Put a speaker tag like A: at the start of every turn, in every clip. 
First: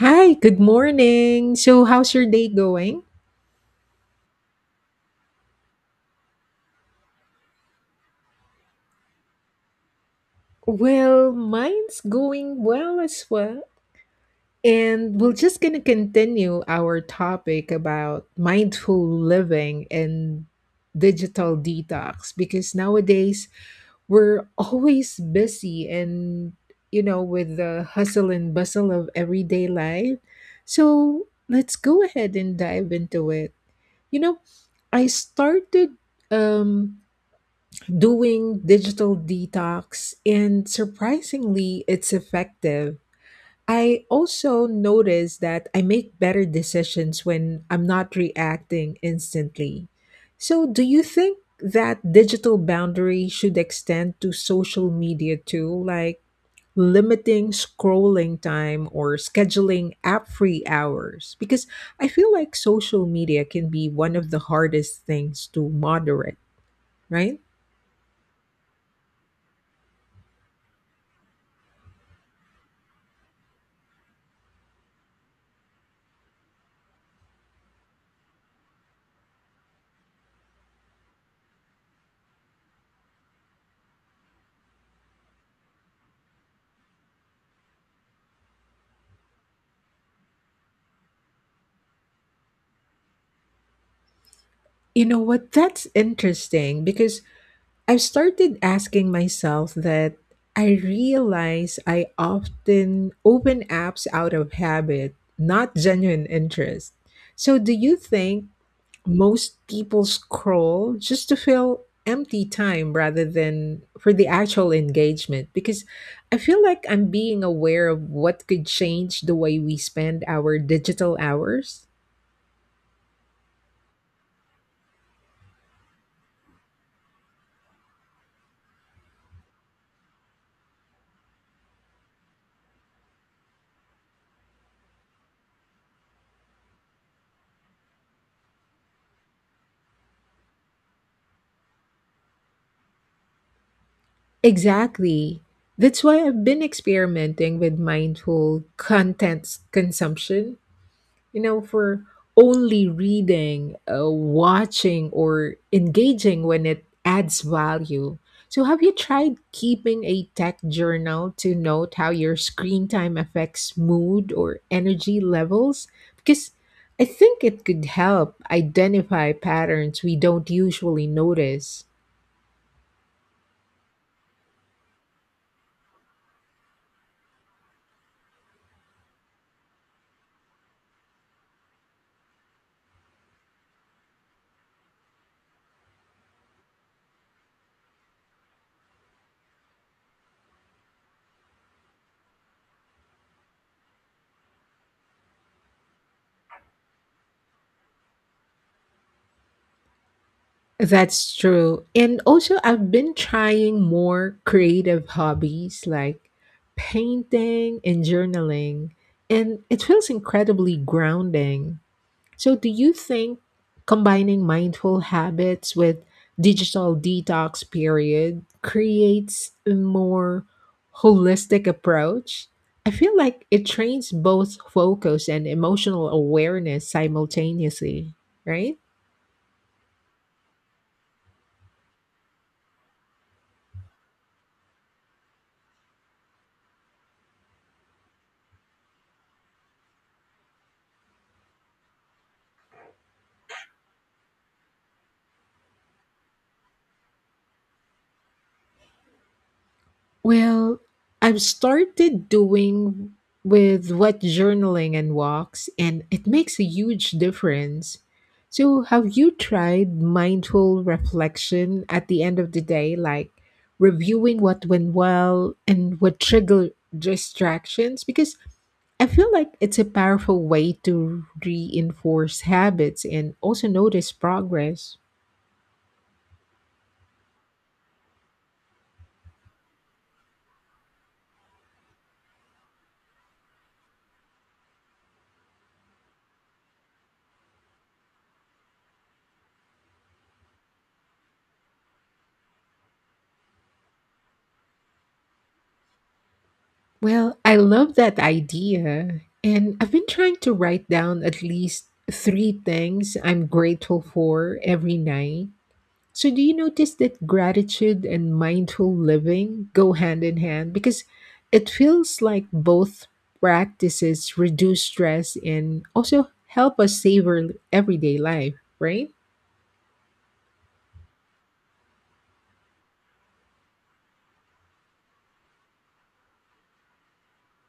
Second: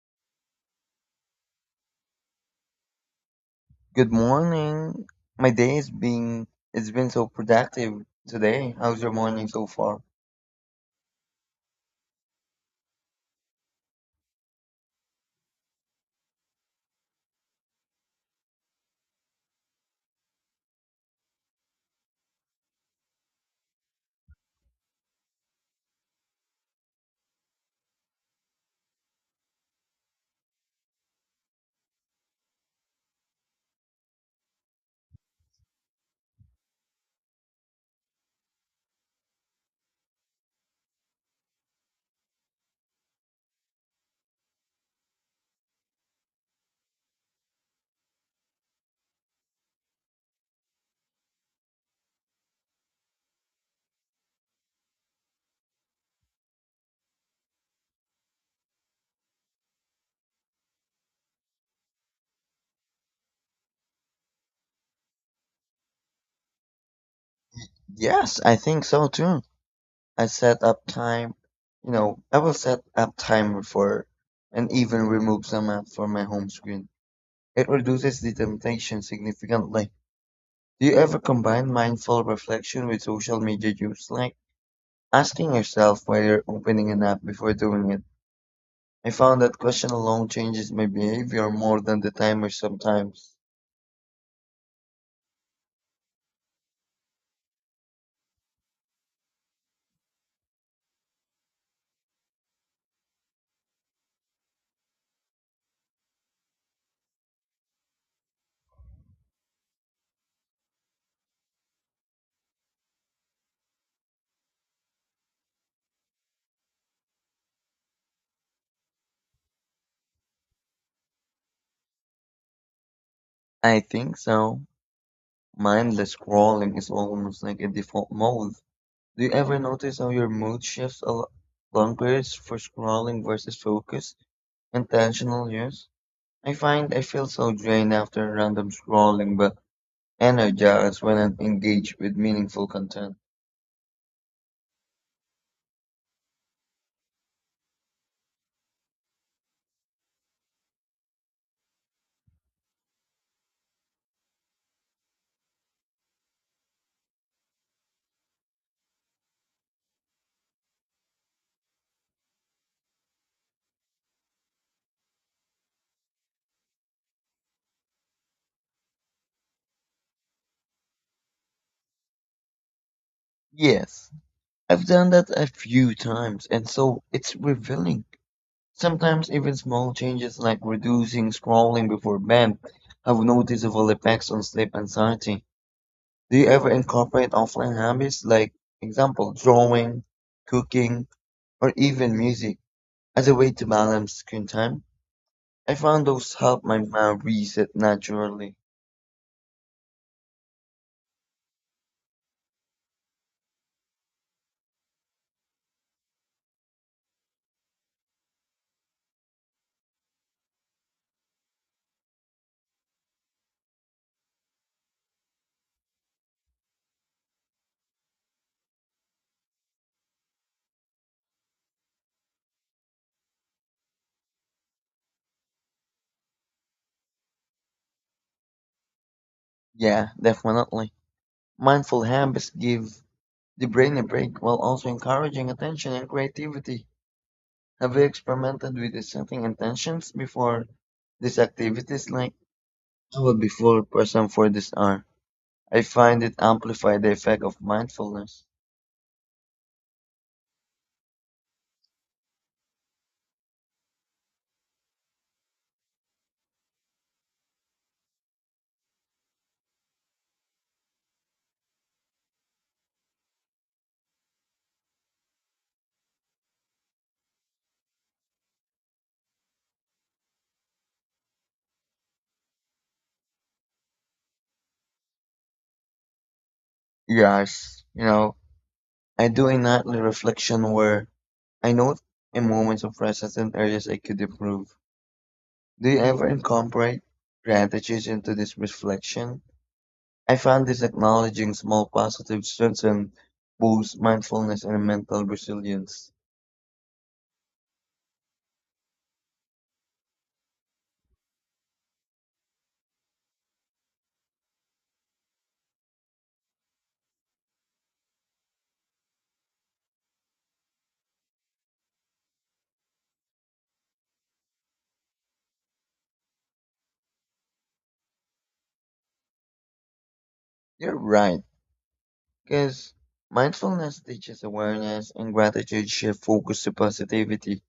A: Hi, good morning. So, how's your day going?
B: Good morning. My day has been it's been so productive today. How's your morning so far?
A: Well, mine's going well as well. And we're just going to continue our topic about mindful living and digital detox because nowadays we're always busy and with the hustle and bustle of everyday life. So, let's go ahead and dive into it. You know, I started um doing digital detox, and surprisingly, it's effective. I also notice that I make better decisions when I'm not reacting instantly. So, do you think that digital boundary should extend to social media too, like limiting scrolling time or scheduling app free hours? Because I feel like social media can be one of the hardest things to moderate, right?
B: Yes, I think so too. I set up time, you know, I will set up timer for and even remove some app from my home screen. It reduces the temptation significantly. Do you ever combine mindful reflection with social media use, like asking yourself why you're opening an app before doing it? I found that question alone changes my behavior more than the timer sometimes.
A: You know what? That's interesting because I've started asking myself that I realize I often open apps out of habit, not genuine interest. So, do you think most people scroll just to fill empty time rather than for the actual engagement? Because I feel like I'm being aware of what could change the way we spend our digital hours.
B: I think so. Mindless scrolling is almost like a default mode. Do you ever notice how your mood shifts along periods for scrolling versus focus, intentional use? I find I feel so drained after random scrolling, but energized when I'm engaged with meaningful content.
A: Exactly. That's why I've been experimenting with mindful content consumption, for only reading, watching, or engaging when it adds value. So, have you tried keeping a tech journal to note how your screen time affects mood or energy levels? Because I think it could help identify patterns we don't usually notice.
B: Yes, I've done that a few times, and so it's revealing. Sometimes even small changes like reducing scrolling before bed have noticeable effects on sleep anxiety. Do you ever incorporate offline hobbies like, example, drawing, cooking, or even music as a way to balance screen time? I found those help my mind reset naturally.
A: That's true. And also, I've been trying more creative hobbies like painting and journaling, and it feels incredibly grounding. So, do you think combining mindful habits with digital detox period creates a more holistic approach? I feel like it trains both focus and emotional awareness simultaneously, right?
B: Yeah, definitely. Mindful habits give the brain a break while also encouraging attention and creativity. Have you experimented with setting intentions before these activities like I will be full person for this hour? I find it amplify the effect of mindfulness.
A: Well, I've started doing with what journaling and walks, and it makes a huge difference. So, have you tried mindful reflection at the end of the day, like reviewing what went well and what triggered distractions? Because I feel like it's a powerful way to reinforce habits and also notice progress.
B: Yes, you know, I do a nightly reflection where I note in moments of presence and areas I could improve. Do you ever incorporate gratitude into this reflection? I found this acknowledging small positive strengthens boosts mindfulness and mental resilience.
A: Well, I love that idea. And I've been trying to write down at least 3 things I'm grateful for every night. So, do you notice that gratitude and mindful living go hand in hand? Because it feels like both practices reduce stress and also help us savor everyday life, right?
B: You're right, because mindfulness teaches awareness and gratitude shift focus to positivity.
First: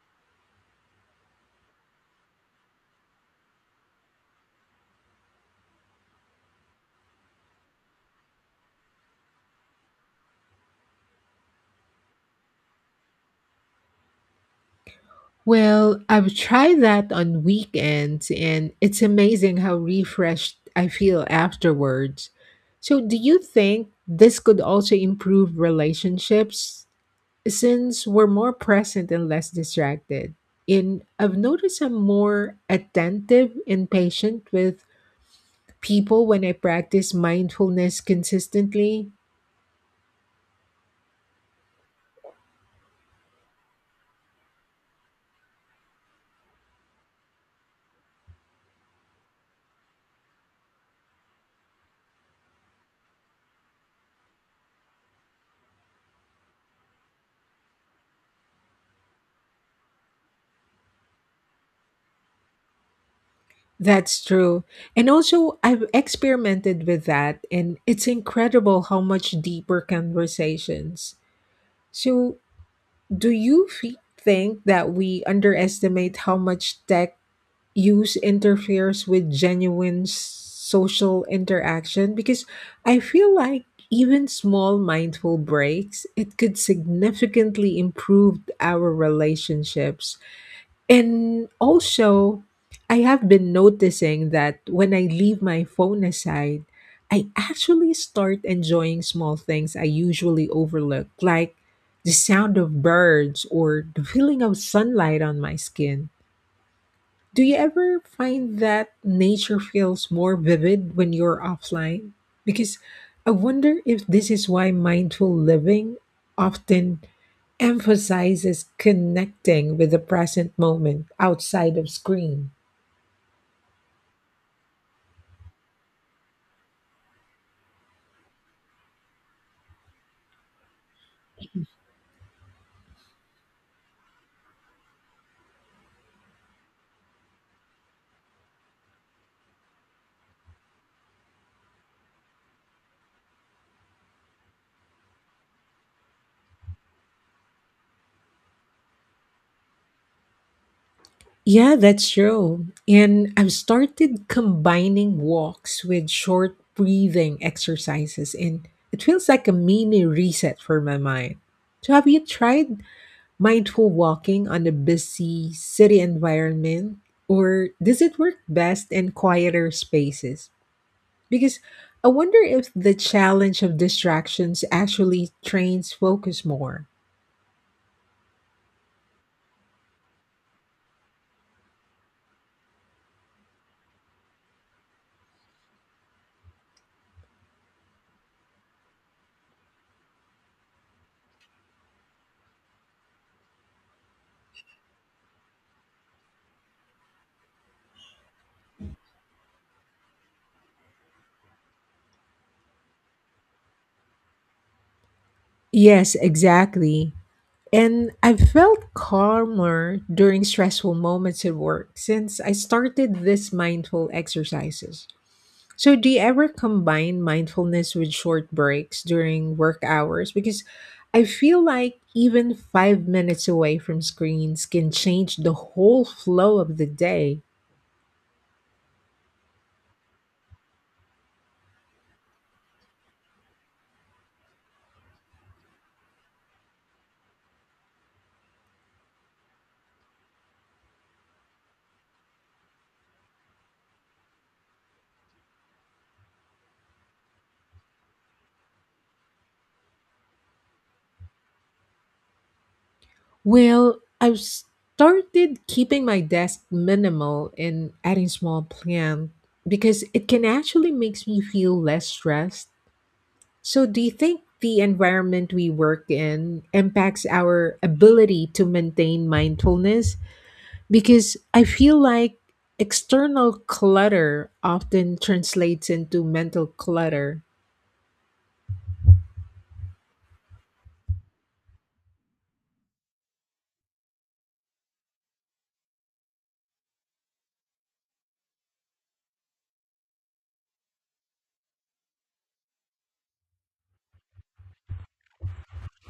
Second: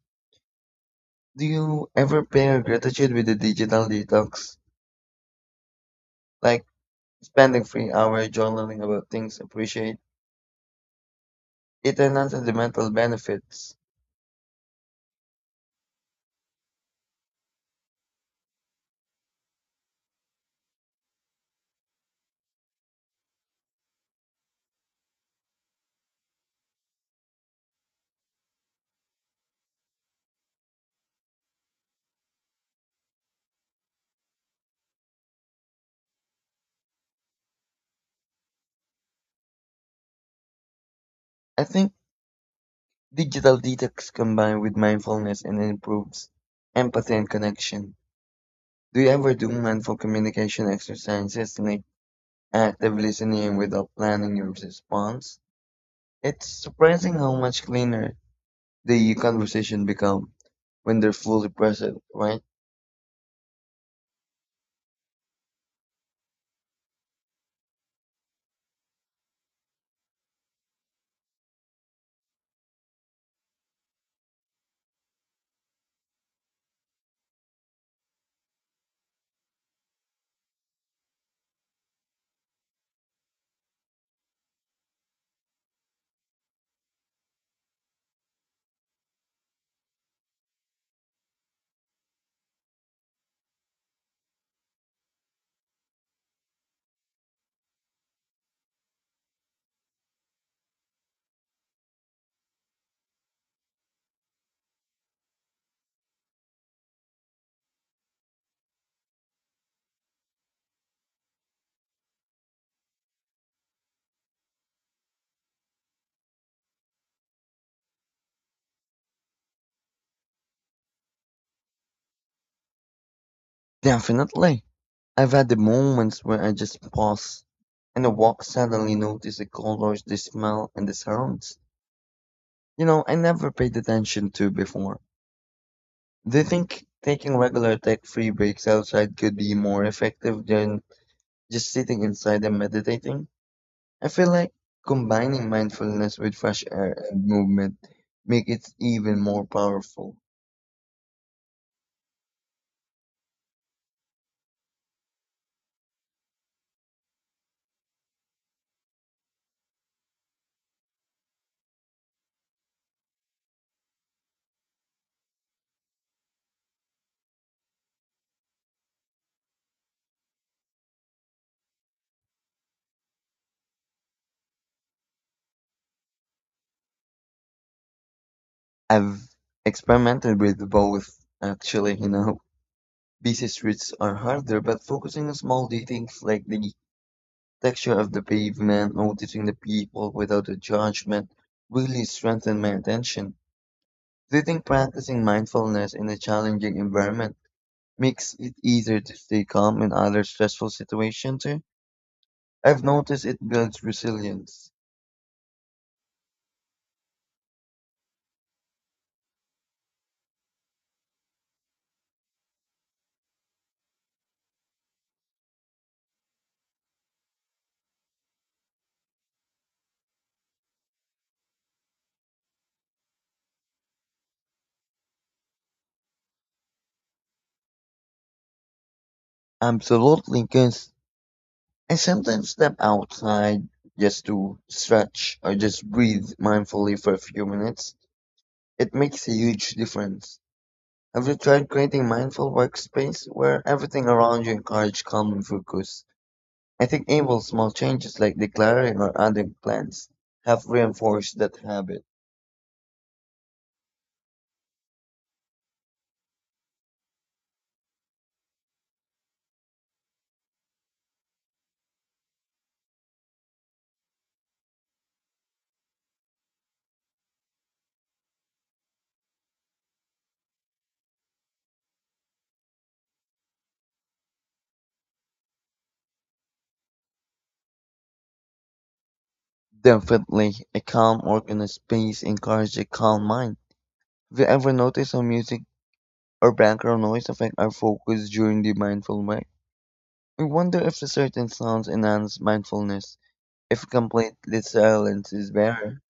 B: Do you ever pair gratitude with a digital detox? Like spending 3 hours journaling about things appreciate. It enhances the mental benefits.
A: Well, I've tried that on weekends, and it's amazing how refreshed I feel afterwards. So, do you think this could also improve relationships since we're more present and less distracted? And I've noticed I'm more attentive and patient with people when I practice mindfulness consistently.
B: I think digital detox combined with mindfulness and improves empathy and connection. Do you ever do mindful communication exercises like active listening without planning your response? It's surprising how much cleaner the e conversation become when they're fully present, right?
A: That's true. And also, I've experimented with that, and it's incredible how much deeper conversations. So, do you think that we underestimate how much tech use interferes with genuine social interaction? Because I feel like even small mindful breaks, it could significantly improve our relationships. And also, I have been noticing that when I leave my phone aside, I actually start enjoying small things I usually overlook, like the sound of birds or the feeling of sunlight on my skin. Do you ever find that nature feels more vivid when you're offline? Because I wonder if this is why mindful living often emphasizes connecting with the present moment outside of screen.
B: Definitely. I've had the moments where I just pause and the walk suddenly notice the colors, the smell, and the sounds. You know, I never paid attention to before. Do you think taking regular tech-free breaks outside could be more effective than just sitting inside and meditating? I feel like combining mindfulness with fresh air and movement make it even more powerful.
A: Yeah, that's true. And I've started combining walks with short breathing exercises, and it feels like a mini reset for my mind. So, have you tried mindful walking on a busy city environment? Or does it work best in quieter spaces? Because I wonder if the challenge of distractions actually trains focus more.
B: I've experimented with both, actually, you know. Busy streets are harder, but focusing on small details like the texture of the pavement, noticing the people without a judgment, really strengthened my attention. Do you think practicing mindfulness in a challenging environment makes it easier to stay calm in other stressful situations too? I've noticed it builds resilience.
A: Yes, exactly. And I felt calmer during stressful moments at work since I started these mindful exercises. So, do you ever combine mindfulness with short breaks during work hours? Because I feel like even 5 minutes away from screens can change the whole flow of the day.
B: Absolutely, because I sometimes step outside just to stretch or just breathe mindfully for a few minutes. It makes a huge difference. Have you tried creating mindful workspace where everything around you encourages calm and focus? I think able small changes like declaring or adding plans have reinforced that habit.
A: Well, I've started keeping my desk minimal and adding small plant because it can actually makes me feel less stressed. So, do you think the environment we work in impacts our ability to maintain mindfulness? Because I feel like external clutter often translates into mental clutter.
B: Definitely, a calm, organized space encourages a calm mind. Have you ever noticed how music or background noise affect our focus during the mindful way? I wonder if certain sounds enhance mindfulness, if complete silence is better.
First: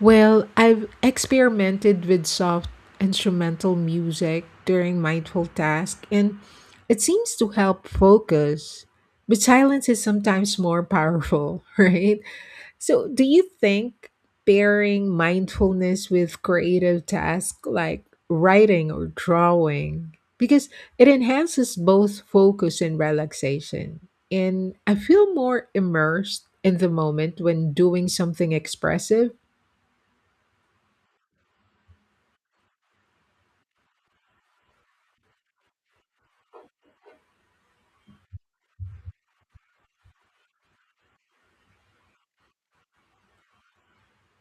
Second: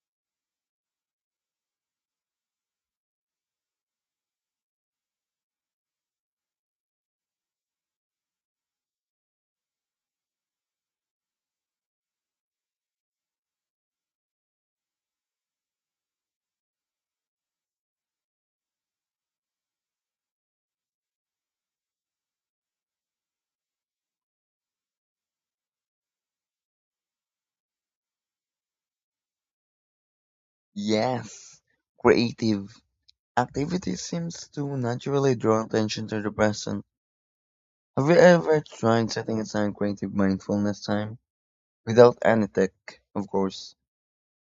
A: Well, I've experimented with soft instrumental music during mindful tasks, and it seems to help focus. But silence is sometimes more powerful, right? So, do you think pairing mindfulness with creative tasks like writing or drawing because it enhances both focus and relaxation. And I feel more immersed in the moment when doing something expressive.
B: Yes, creative activity seems to naturally draw attention to the present. Have you ever tried setting aside creative mindfulness time without any tech, of course?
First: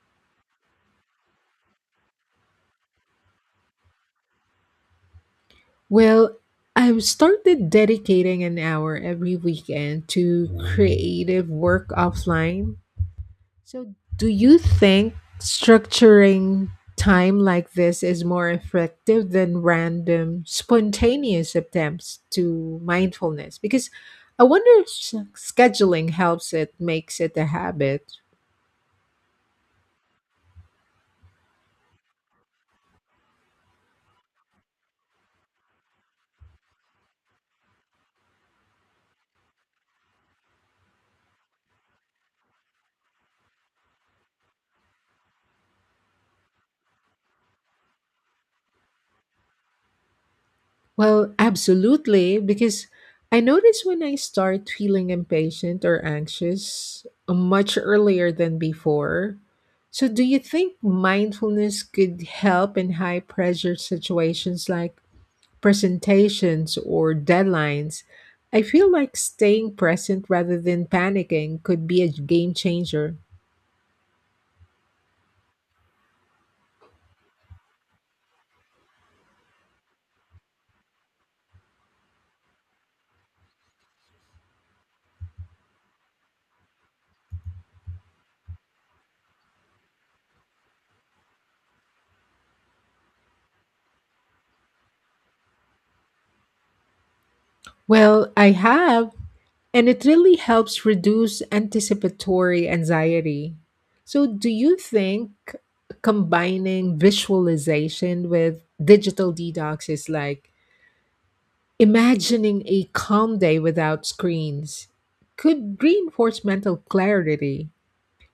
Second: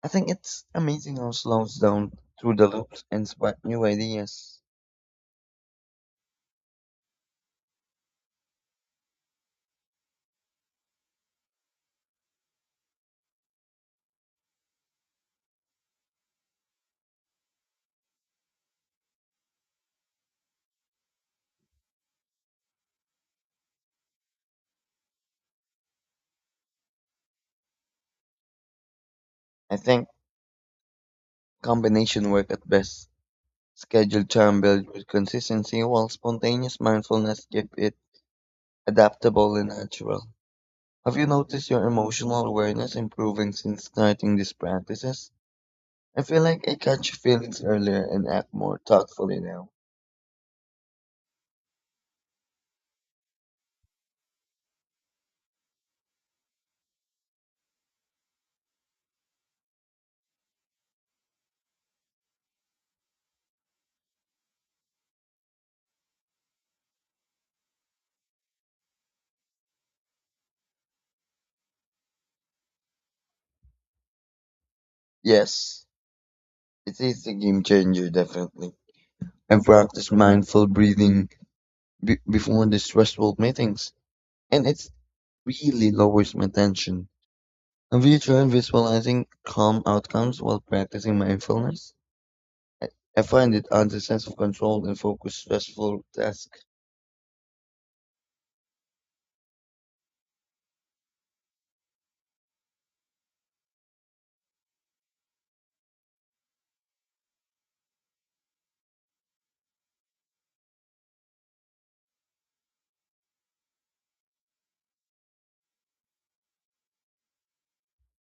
B: I think it's amazing how slows down through the loops and spark new ideas.
A: Well, I've started dedicating an hour every weekend to creative work offline. So, do you think structuring time like this is more effective than random, spontaneous attempts to mindfulness? Because I wonder if scheduling helps it, makes it a habit.
B: I think combination work at best. Scheduled charm built with consistency while spontaneous mindfulness keep it adaptable and natural. Have you noticed your emotional awareness improving since starting these practices? I feel like I catch feelings earlier and act more thoughtfully now.
A: Well, absolutely, because I notice when I start feeling impatient or anxious much earlier than before. So, do you think mindfulness could help in high pressure situations like presentations or deadlines, I feel like staying present rather than panicking could be a game changer.
B: Yes, it is a game changer definitely. I practice mindful breathing before the stressful meetings and it's really lowers my tension. Have you tried visualizing calm outcomes while practicing mindfulness? I I find it adds a sense of control and focus stressful tasks.
A: Well, I have, and it really helps reduce anticipatory anxiety. So, do you think combining visualization with digital detox is like imagining a calm day without screens could reinforce mental clarity?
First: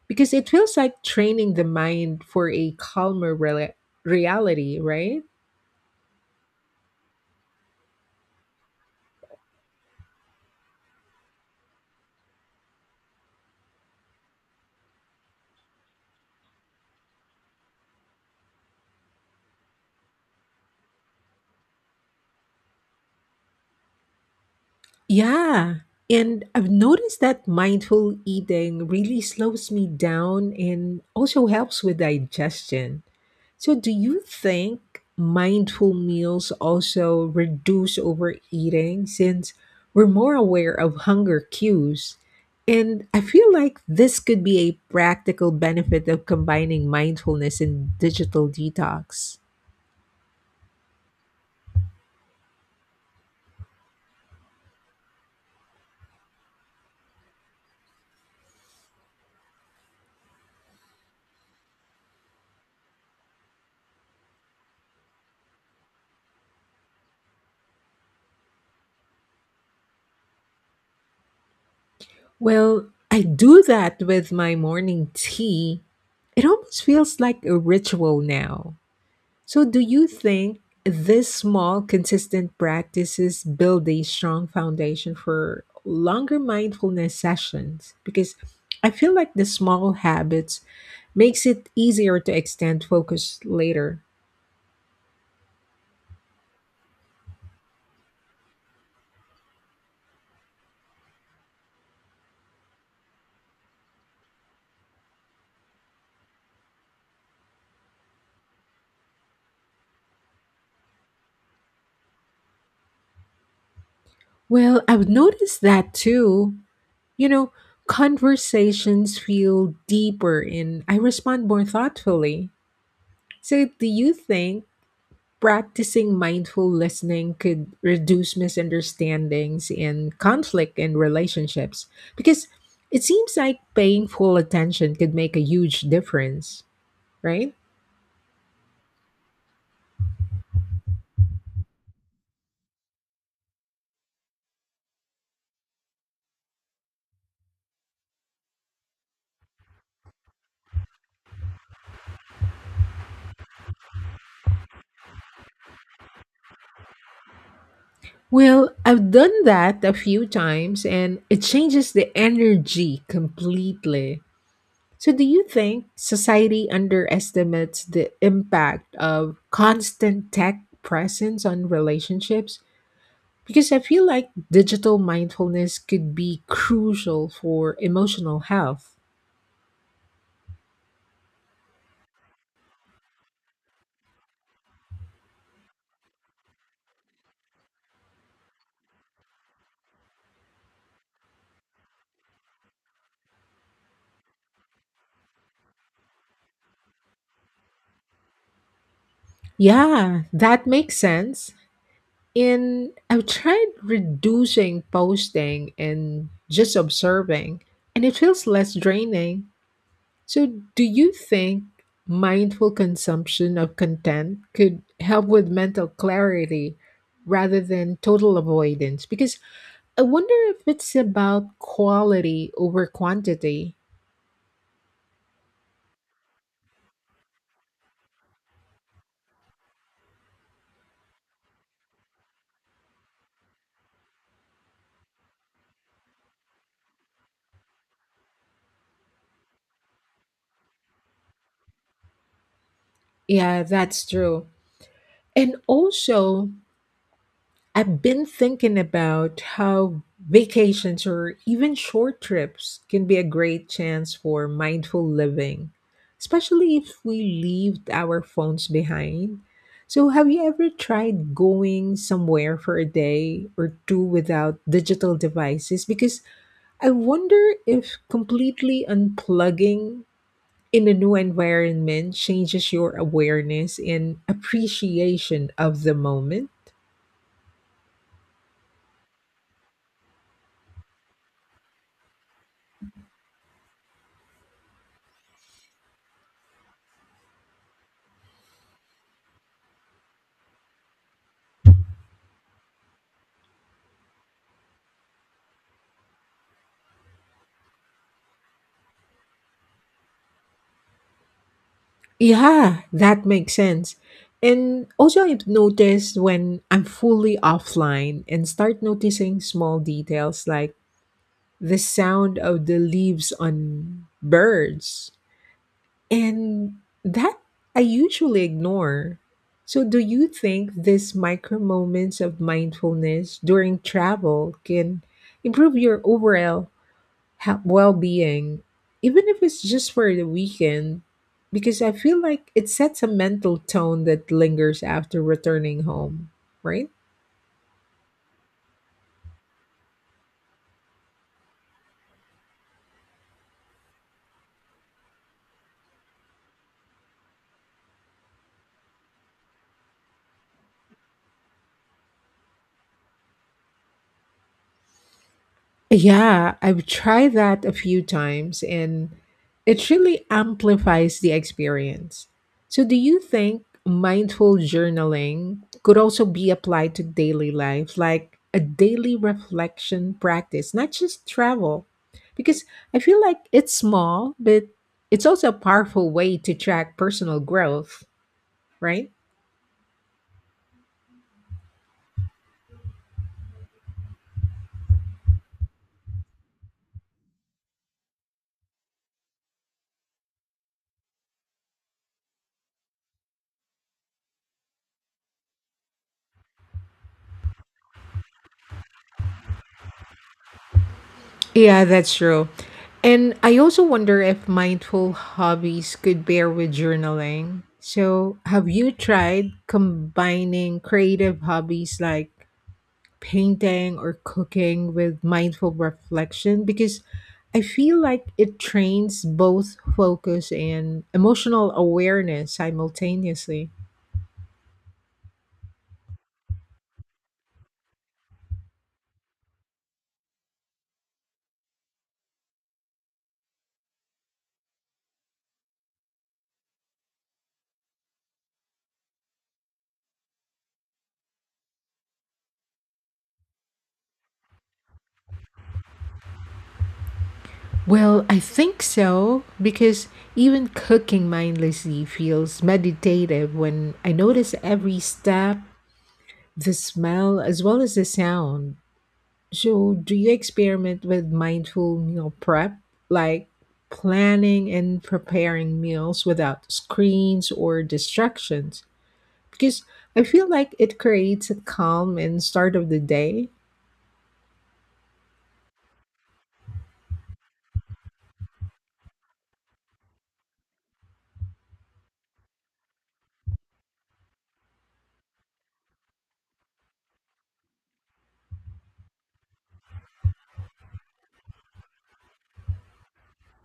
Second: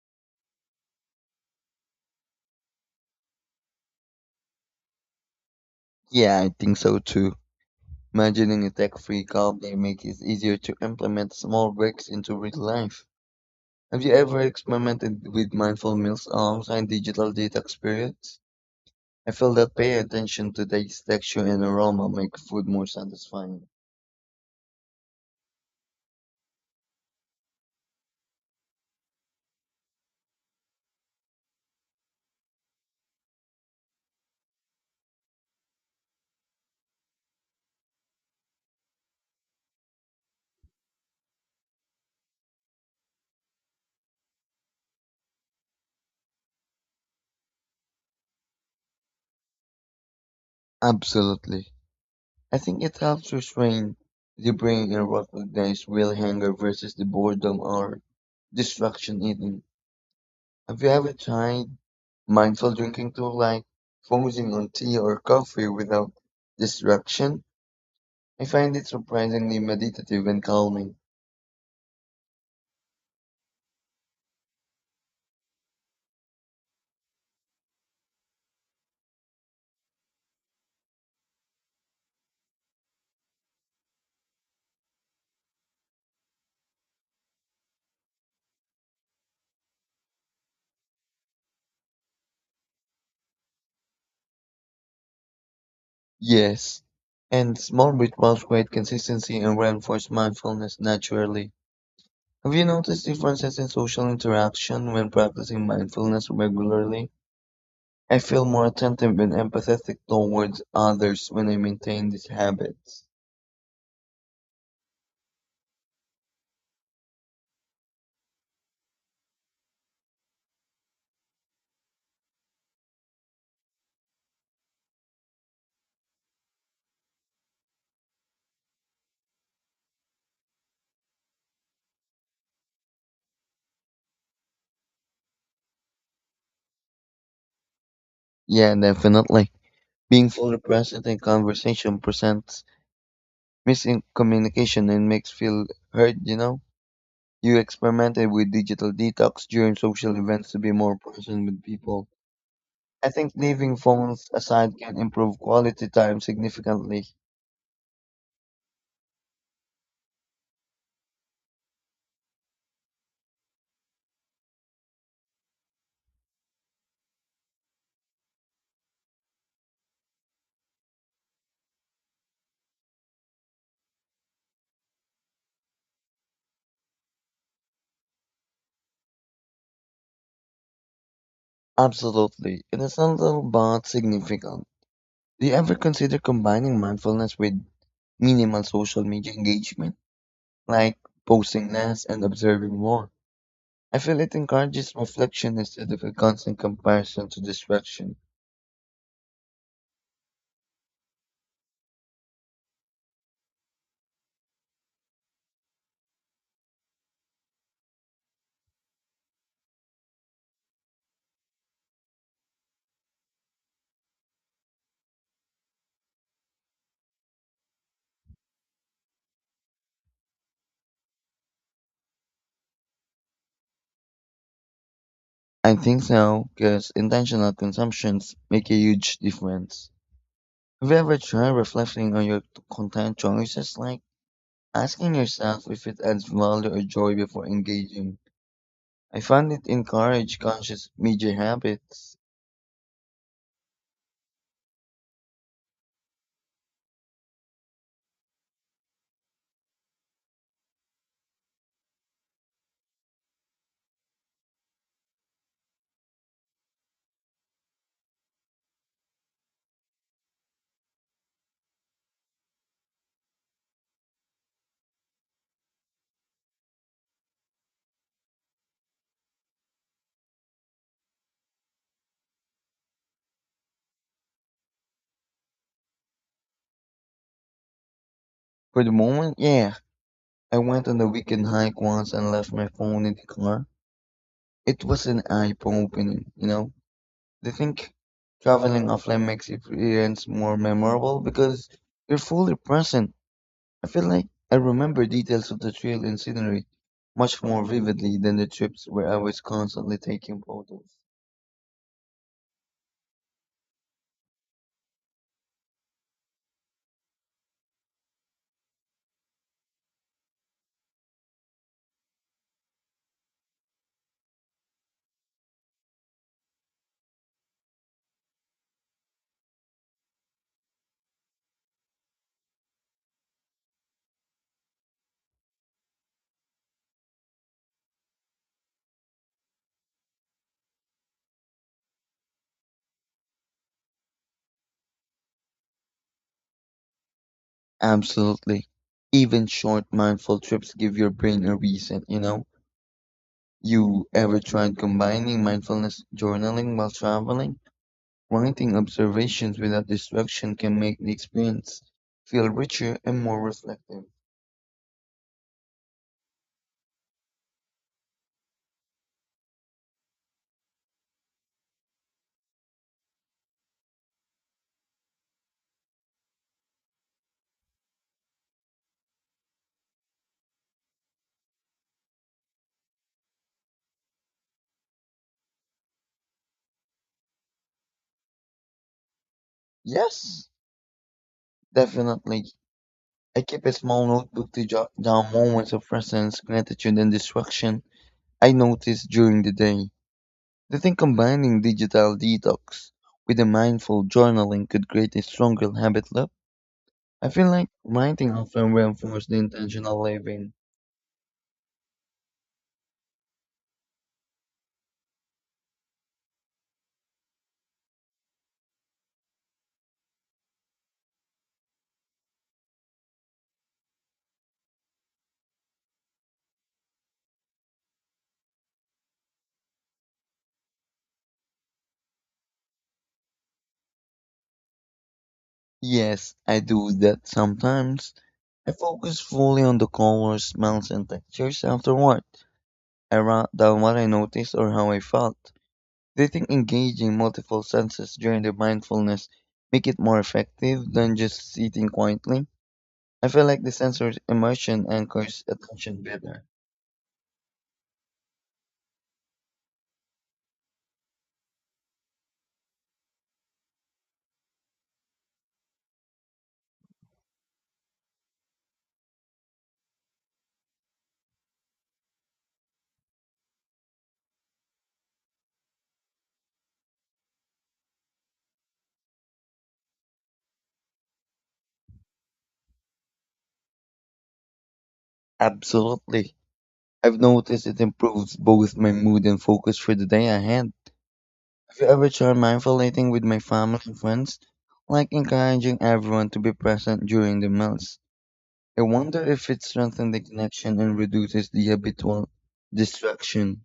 A: Because it feels like training the mind for a calmer rela reality, right?
B: Yeah, I think so too. Imagining a tech-free calm day makes it easier to implement small breaks into real life. Have you ever experimented with mindful meals alongside digital detox periods? I feel that paying attention to taste, texture, and aroma make food more satisfying.
A: Yeah. And I've noticed that mindful eating really slows me down and also helps with digestion. So, do you think mindful meals also reduce overeating since we're more aware of hunger cues? And I feel like this could be a practical benefit of combining mindfulness and digital detox.
B: Absolutely. I think it helps restrain the brain and recognize real hunger versus the boredom or distraction eating. Have you ever tried mindful drinking too, like focusing on tea or coffee without distraction? I find it surprisingly meditative and calming.
A: Well, I do that with my morning tea. It almost feels like a ritual now. So, do you think this small, consistent practices build a strong foundation for longer mindfulness sessions? Because I feel like the small habits makes it easier to extend focus later.
B: Yes, and small rituals create consistency and reinforce mindfulness naturally. Have you noticed differences in social interaction when practicing mindfulness regularly? I feel more attentive and empathetic towards others when I maintain these habits.
A: Well, I've noticed that too. You know, Conversations feel deeper and I respond more thoughtfully. So, do you think practicing mindful listening could reduce misunderstandings and conflict in relationships? Because it seems like paying full attention could make a huge difference, right?
B: Yeah, definitely. Being fully present in conversation presents missing communication and makes feel hurt, you know? You experimented with digital detox during social events to be more present with people. I think leaving phones aside can improve quality time significantly.
A: Well, I've done that a few times and it changes the energy completely. So, do you think society underestimates the impact of constant tech presence on relationships? Because I feel like digital mindfulness could be crucial for emotional health.
B: Absolutely. It is not little but significant. Do you ever consider combining mindfulness with minimal social media engagement? Like posting less and observing more. I feel it encourages reflection instead of a constant comparison to distraction.
A: Yeah, that makes sense. And I've tried reducing posting and just observing, and it feels less draining. So, do you think mindful consumption of content could help with mental clarity rather than total avoidance? Because I wonder if it's about quality over quantity.
B: I think so, because intentional consumptions make a huge difference. Have you ever tried reflecting on your content choices, like asking yourself if it adds value or joy before engaging? I found it encourage conscious media habits.
A: Yeah, that's true. And also, I've been thinking about how vacations or even short trips can be a great chance for mindful living, especially if we leave our phones behind. So, have you ever tried going somewhere for a day or two without digital devices? Because I wonder if completely unplugging in a new environment changes your awareness and appreciation of the moment.
B: For the moment, yeah. I went on a weekend hike once and left my phone in the car. It was an eye-opening, you know? They think traveling offline makes the experience more memorable because you're fully present. I feel like I remember details of the trail and scenery much more vividly than the trips where I was constantly taking photos.
A: Yeah, that makes sense. And also, I've noticed when I'm fully offline and start noticing small details like the sound of the leaves on birds. And that I usually ignore. So, do you think these micro moments of mindfulness during travel can improve your overall well-being even if it's just for the weekend because I feel like it sets a mental tone that lingers after returning home, right?
B: Absolutely. Even short mindful trips give your brain a reset, you know? You ever tried combining mindfulness journaling while traveling? Writing observations without distraction can make the experience feel richer and more reflective.
A: Yeah, I've tried that a few times and it really amplifies the experience. So, do you think mindful journaling could also be applied to daily life, like a daily reflection practice, not just travel? Because I feel like it's small, but it's also a powerful way to track personal growth, right?
B: Yes, definitely. I keep a small notebook to jot down moments of presence, gratitude, and distraction I noticed during the day. Do you think combining digital detox with a mindful journaling could create a stronger habit loop? I feel like writing often reinforces the intentional living.
A: Yeah, that's true. And I also wonder if mindful hobbies could pair with journaling. So, have you tried combining creative hobbies like painting or cooking with mindful reflection? Because I feel like it trains both focus and emotional awareness simultaneously.
B: Yes, I do that sometimes. I focus fully on the colors, smells, and textures afterward. I write down what I noticed or how I felt. Do you think engaging multiple senses during the mindfulness make it more effective than just sitting quietly? I feel like the sensory immersion anchors attention better.
A: Well, I think so because even cooking mindlessly feels meditative when I notice every step the smell as well as the sound. So, do you experiment with mindful meal prep, like planning and preparing meals without screens or distractions? Because I feel like it creates a calm and start of the day.
B: Absolutely. I've noticed it improves both my mood and focus for the day ahead. Have you ever tried mindful eating with my family and friends? Like encouraging everyone to be present during the meals. I wonder if it strengthens the connection and reduces the habitual distraction.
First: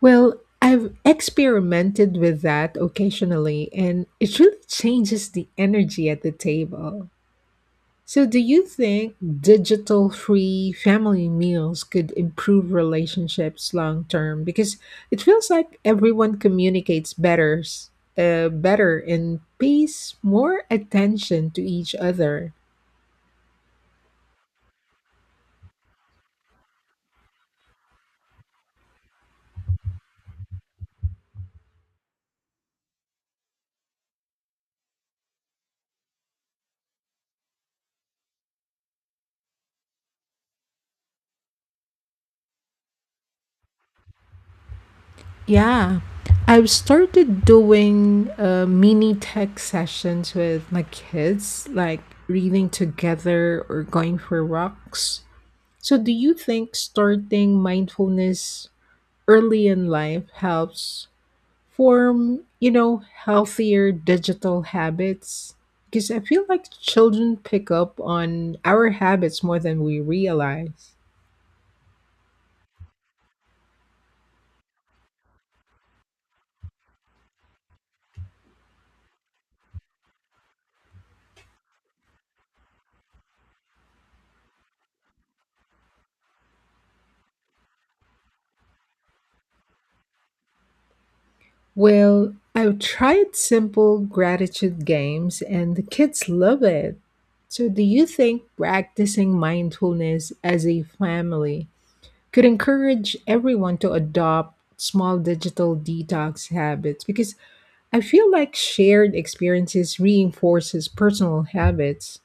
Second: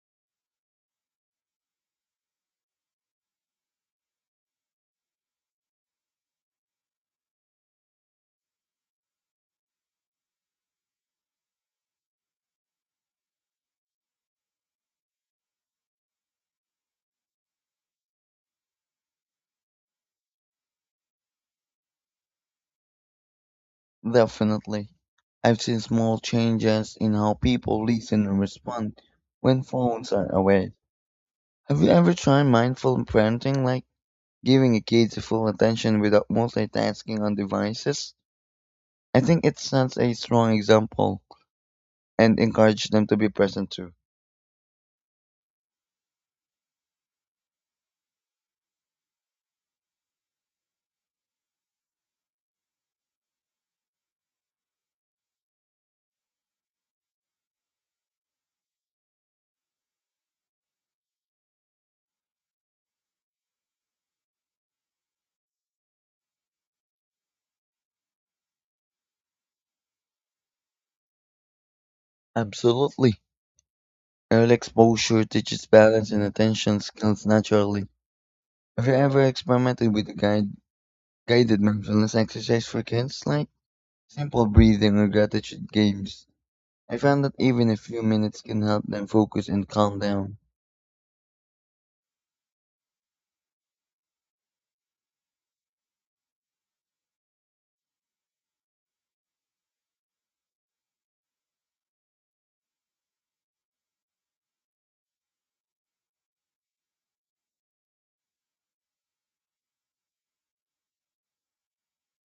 A: Well, I've experimented with that occasionally, and it really changes the energy at the table. So, do you think digital free family meals could improve relationships long term? Because it feels like everyone communicates better, better and pays more attention to each other.
B: Definitely. I've seen small changes in how people listen and respond when phones are away. Have you ever tried mindful parenting, like giving a kid the full attention without multitasking on devices? I think it sets a strong example and encourages them to be present too.
A: Yeah, I've started doing mini tech sessions with my kids, like reading together or going for walks. So, do you think starting mindfulness early in life helps form healthier digital habits? Because I feel like children pick up on our habits more than we realize.
B: Absolutely. Early exposure teaches balance and attention skills naturally. Have you ever experimented with guided mindfulness exercise for kids, like simple breathing or gratitude games? I found that even a few minutes can help them focus and calm down.
A: Well, I've tried simple gratitude games and the kids love it. So, do you think practicing mindfulness as a family could encourage everyone to adopt small digital detox habits? Because I feel like shared experiences reinforces personal habits.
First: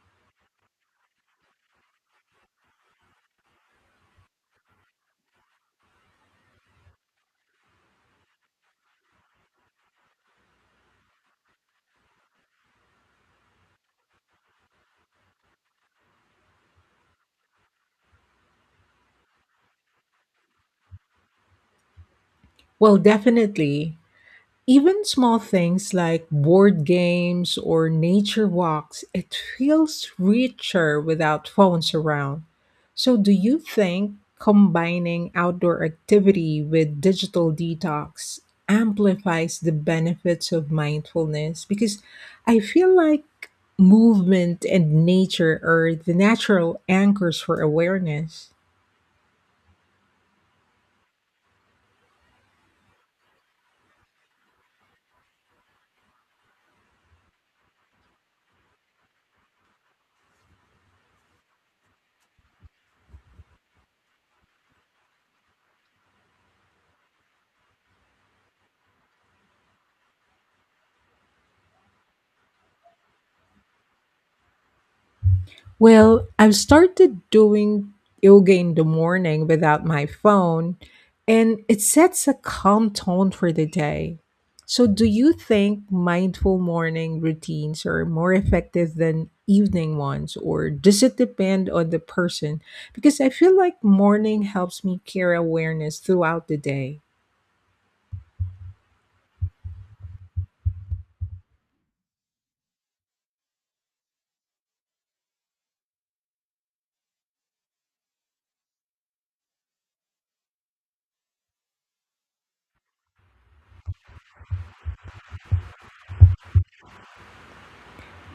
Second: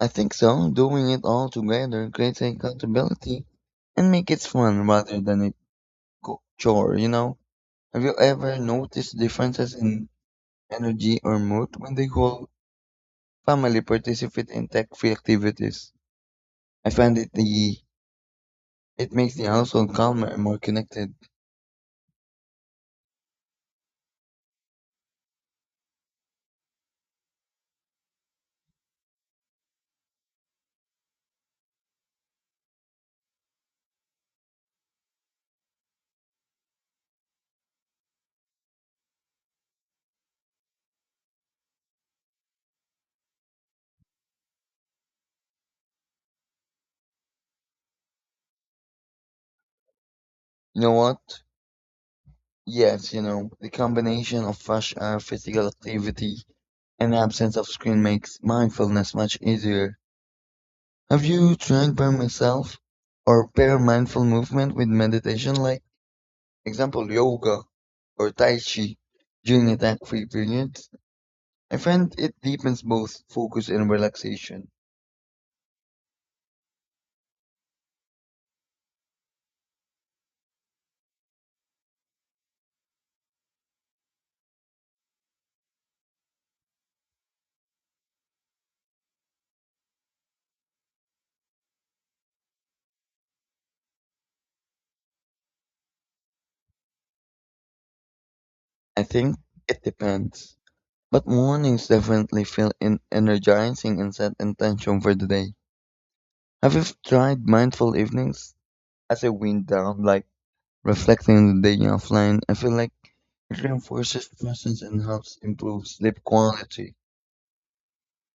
B: I think so. Doing it all together creates accountability and make it fun rather than a chore, you know? Have you ever noticed differences in energy or mood when the whole family participate in tech-free activities? I find it makes the household calmer and more connected.
A: Well, definitely. Even small things like board games or nature walks, it feels richer without phones around. So, do you think combining outdoor activity with digital detox amplifies the benefits of mindfulness? Because I feel like movement and nature are the natural anchors for awareness.
B: You know what? Yes, you know, the combination of fresh air, physical activity, and absence of screen makes mindfulness much easier. Have you tried by myself or pair mindful movement with meditation, like example yoga or tai chi during attack-free periods? I find it deepens both focus and relaxation.
A: Well, I've started doing yoga in the morning without my phone, and it sets a calm tone for the day. So, do you think mindful morning routines are more effective than evening ones, or does it depend on the person? Because I feel like morning helps me carry awareness throughout the day.
B: I think it depends, but mornings definitely feel energizing and set intention for the day. Have you tried mindful evenings as a wind down, like reflecting on the day offline? I feel like it reinforces presence and helps improve sleep quality.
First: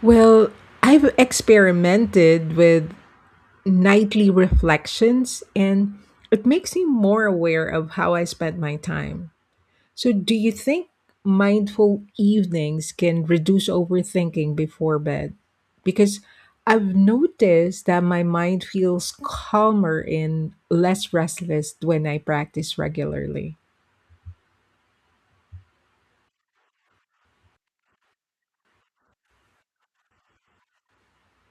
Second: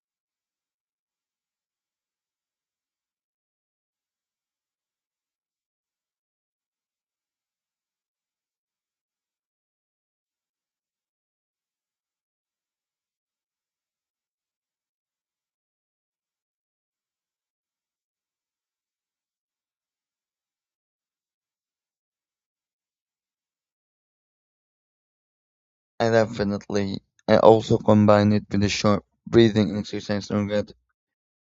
A: Well, I've experimented with nightly reflections and it makes me more aware of how I spend my time. So, do you think mindful evenings can reduce overthinking before bed? Because I've noticed that my mind feels calmer and less restless when I practice regularly.
B: I definitely. I also combine it with a short breathing exercise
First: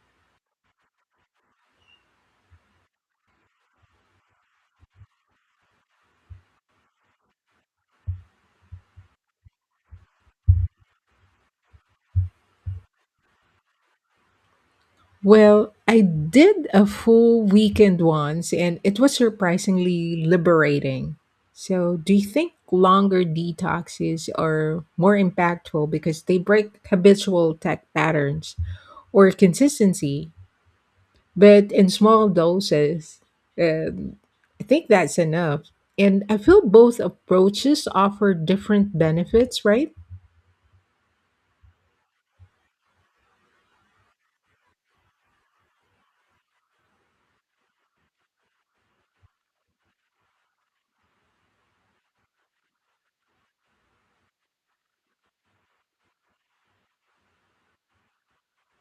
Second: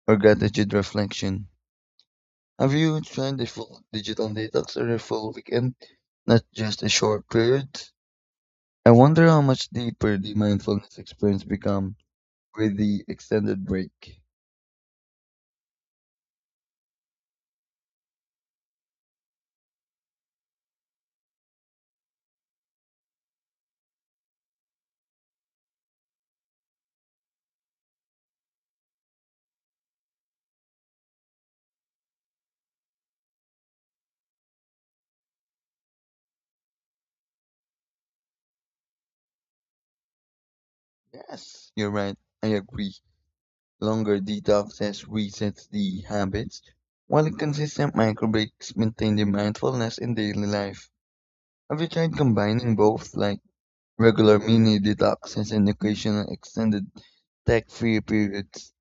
B: or gratitude reflection. Have you tried a full digital detox or a full weekend, not just a short period? I wonder how much deeper the mindfulness experience become with the extended break.
A: Well, I did a full weekend once and it was surprisingly liberating. So, do you think longer detoxes are more impactful because they break habitual tech patterns or consistency, but in small doses? Um, I think that's enough. And I feel both approaches offer different benefits, right?
B: Yes, you're right. I agree. Longer detoxes resets the habits, while consistent micro breaks maintain the mindfulness in daily life. Have you tried combining both, like regular mini detoxes and occasional extended tech free periods.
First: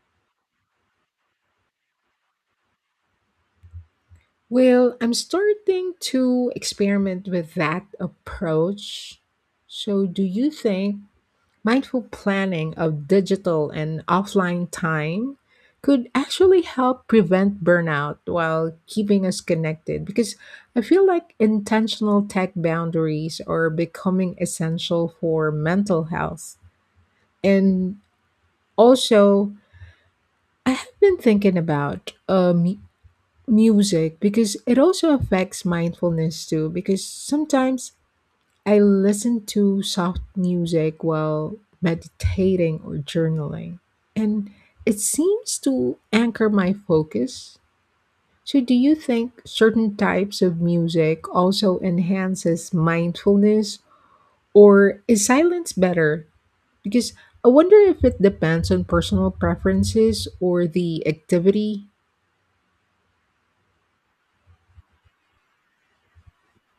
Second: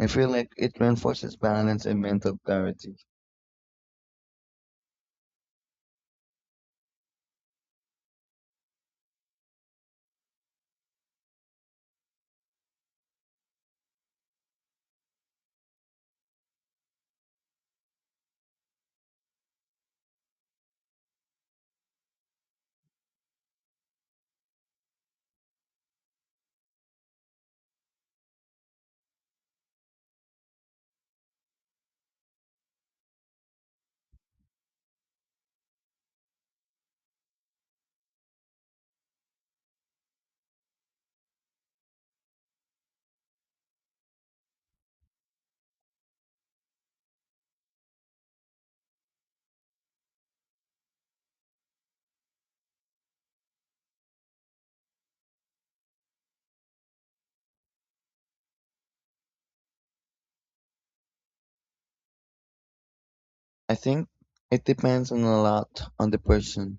B: I feel like it reinforces balance and mental clarity.
A: Well, I'm starting to experiment with that approach. So, do you think mindful planning of digital and offline time could actually help prevent burnout while keeping us connected? Because I feel like intentional tech boundaries are becoming essential for mental health. And also, I have been thinking about music because it also affects mindfulness too because sometimes I listen to soft music while meditating or journaling and it seems to anchor my focus. So do you think certain types of music also enhances mindfulness or is silence better, because I wonder if it depends on personal preferences or the activity?
B: I think it depends on a lot on the person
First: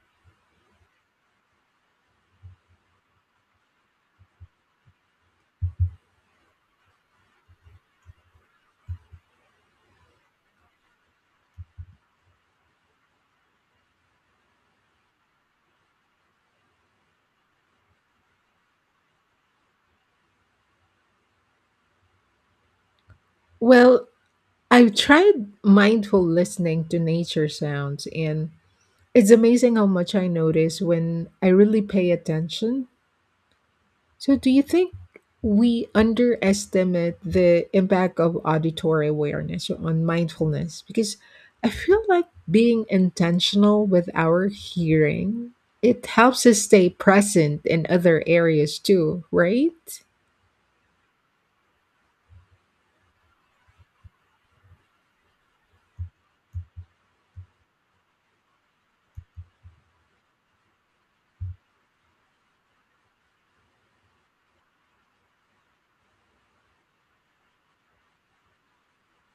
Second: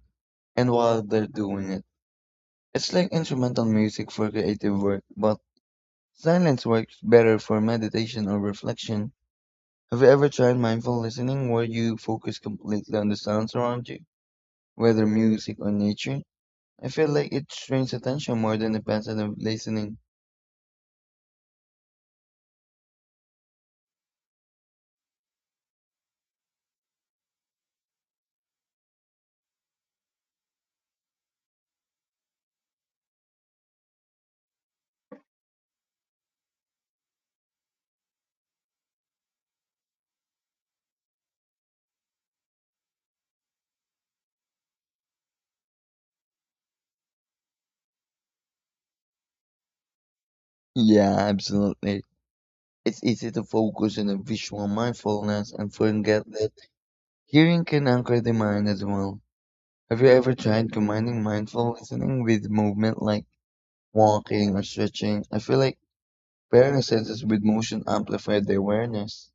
B: and while they're doing it. It's like instrumental music for creative work, but silence works better for meditation or reflection. Have you ever tried mindful listening where you focus completely on the sounds around you, whether music or nature? I feel like it strains attention more than the passive listening.
A: Well, I've tried mindful listening to nature sounds, and it's amazing how much I notice when I really pay attention. So, do you think we underestimate the impact of auditory awareness on mindfulness? Because I feel like being intentional with our hearing, it helps us stay present in other areas too, right?
B: Yeah, absolutely. It's easy to focus on a visual mindfulness and forget that hearing can anchor the mind as well. Have you ever tried combining mindful listening with movement like walking or stretching? I feel like pairing the senses with motion amplified the awareness.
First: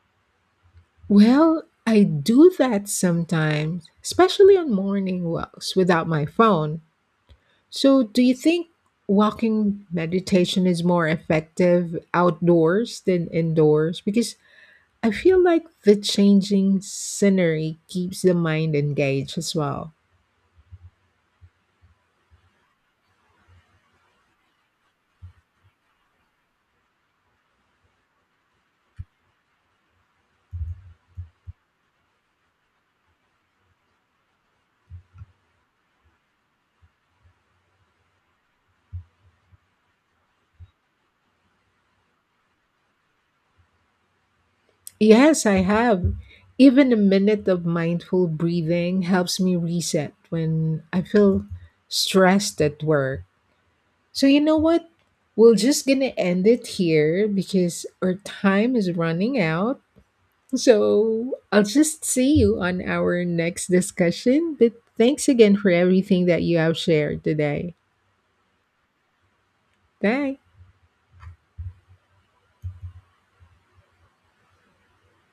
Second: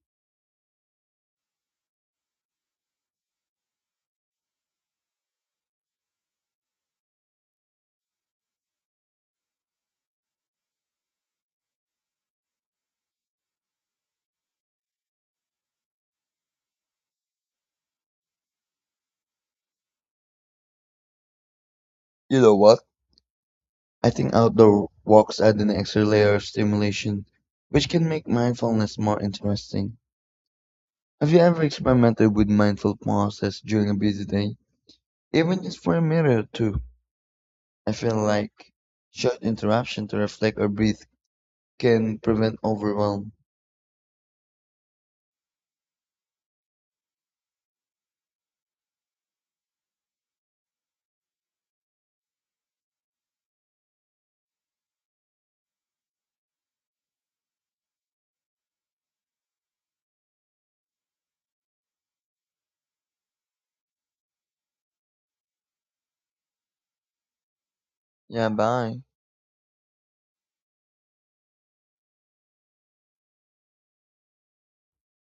A: Well, I do that sometimes, especially on morning walks without my phone. So, do you think walking meditation is more effective outdoors than indoors? Because I feel like the changing scenery keeps the mind engaged as well.
B: You know what? I think outdoor walks add an extra layer of stimulation, which can make mindfulness more interesting. Have you ever experimented with mindful pauses during a busy day, even just for a minute or two? I feel like short interruption to reflect or breathe can prevent overwhelm.
A: Yes, I have. Even a minute of mindful breathing helps me reset when I feel stressed at work. So you know what? We're just gonna end it here because our time is running out. So I'll just see you on our next discussion. But thanks again for everything that you have shared today.
B: Yeah, bye.
A: Thanks.